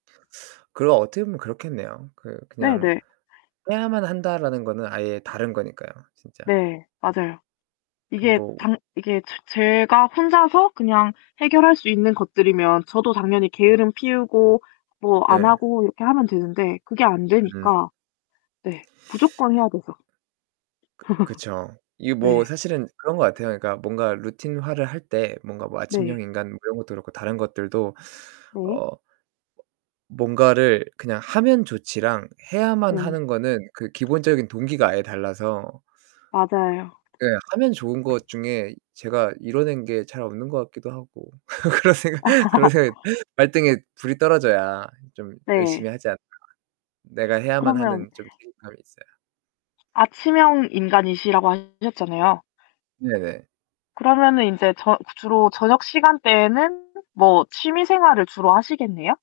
그리고 어떻게 보면 그렇겠네요. 그 그냥 네네. 해야만 한다라는 거는 아예 다른 거니까요, 진짜. 네. 맞아요. 그 이게 뭐 당 이게 제 제가 혼자서 그냥 해결할 수 있는 것들이면 저도 당연히 게으름 피우고 뭐 안 예. 하고 이렇게 하면 되는데 그게 안 음. 되니까 네, 무조건 해야 되죠. 그 그쵸. 이게 뭐 네. 사실은 그런 것 같아요. 그러니까 뭔가 루틴화를 할 때 뭔가 뭐 아침형 네. 인간 이런 것도 그렇고 다른 것들도 네. 어 뭔가를 그냥 하면 좋지랑 해야만 네. 하는 거는 그 기본적인 동기가 아예 달라서 맞아요. 그냥 하면 좋은 것 중에 제가 이뤄낸 게 잘 없는 것 같기도 하고. 그런 생각 그런 생각이 발등에 불이 떨어져야 좀 열심히 네. 하지 않을까. 내가 해야만 그러면 하는 좀 그런 감이 있어야. 아침형 인간이시라고 하셨잖아요. 네네. 그러면은 인제 저 주로 저녁 시간대에는 뭐 취미 생활을 주로 하시겠네요?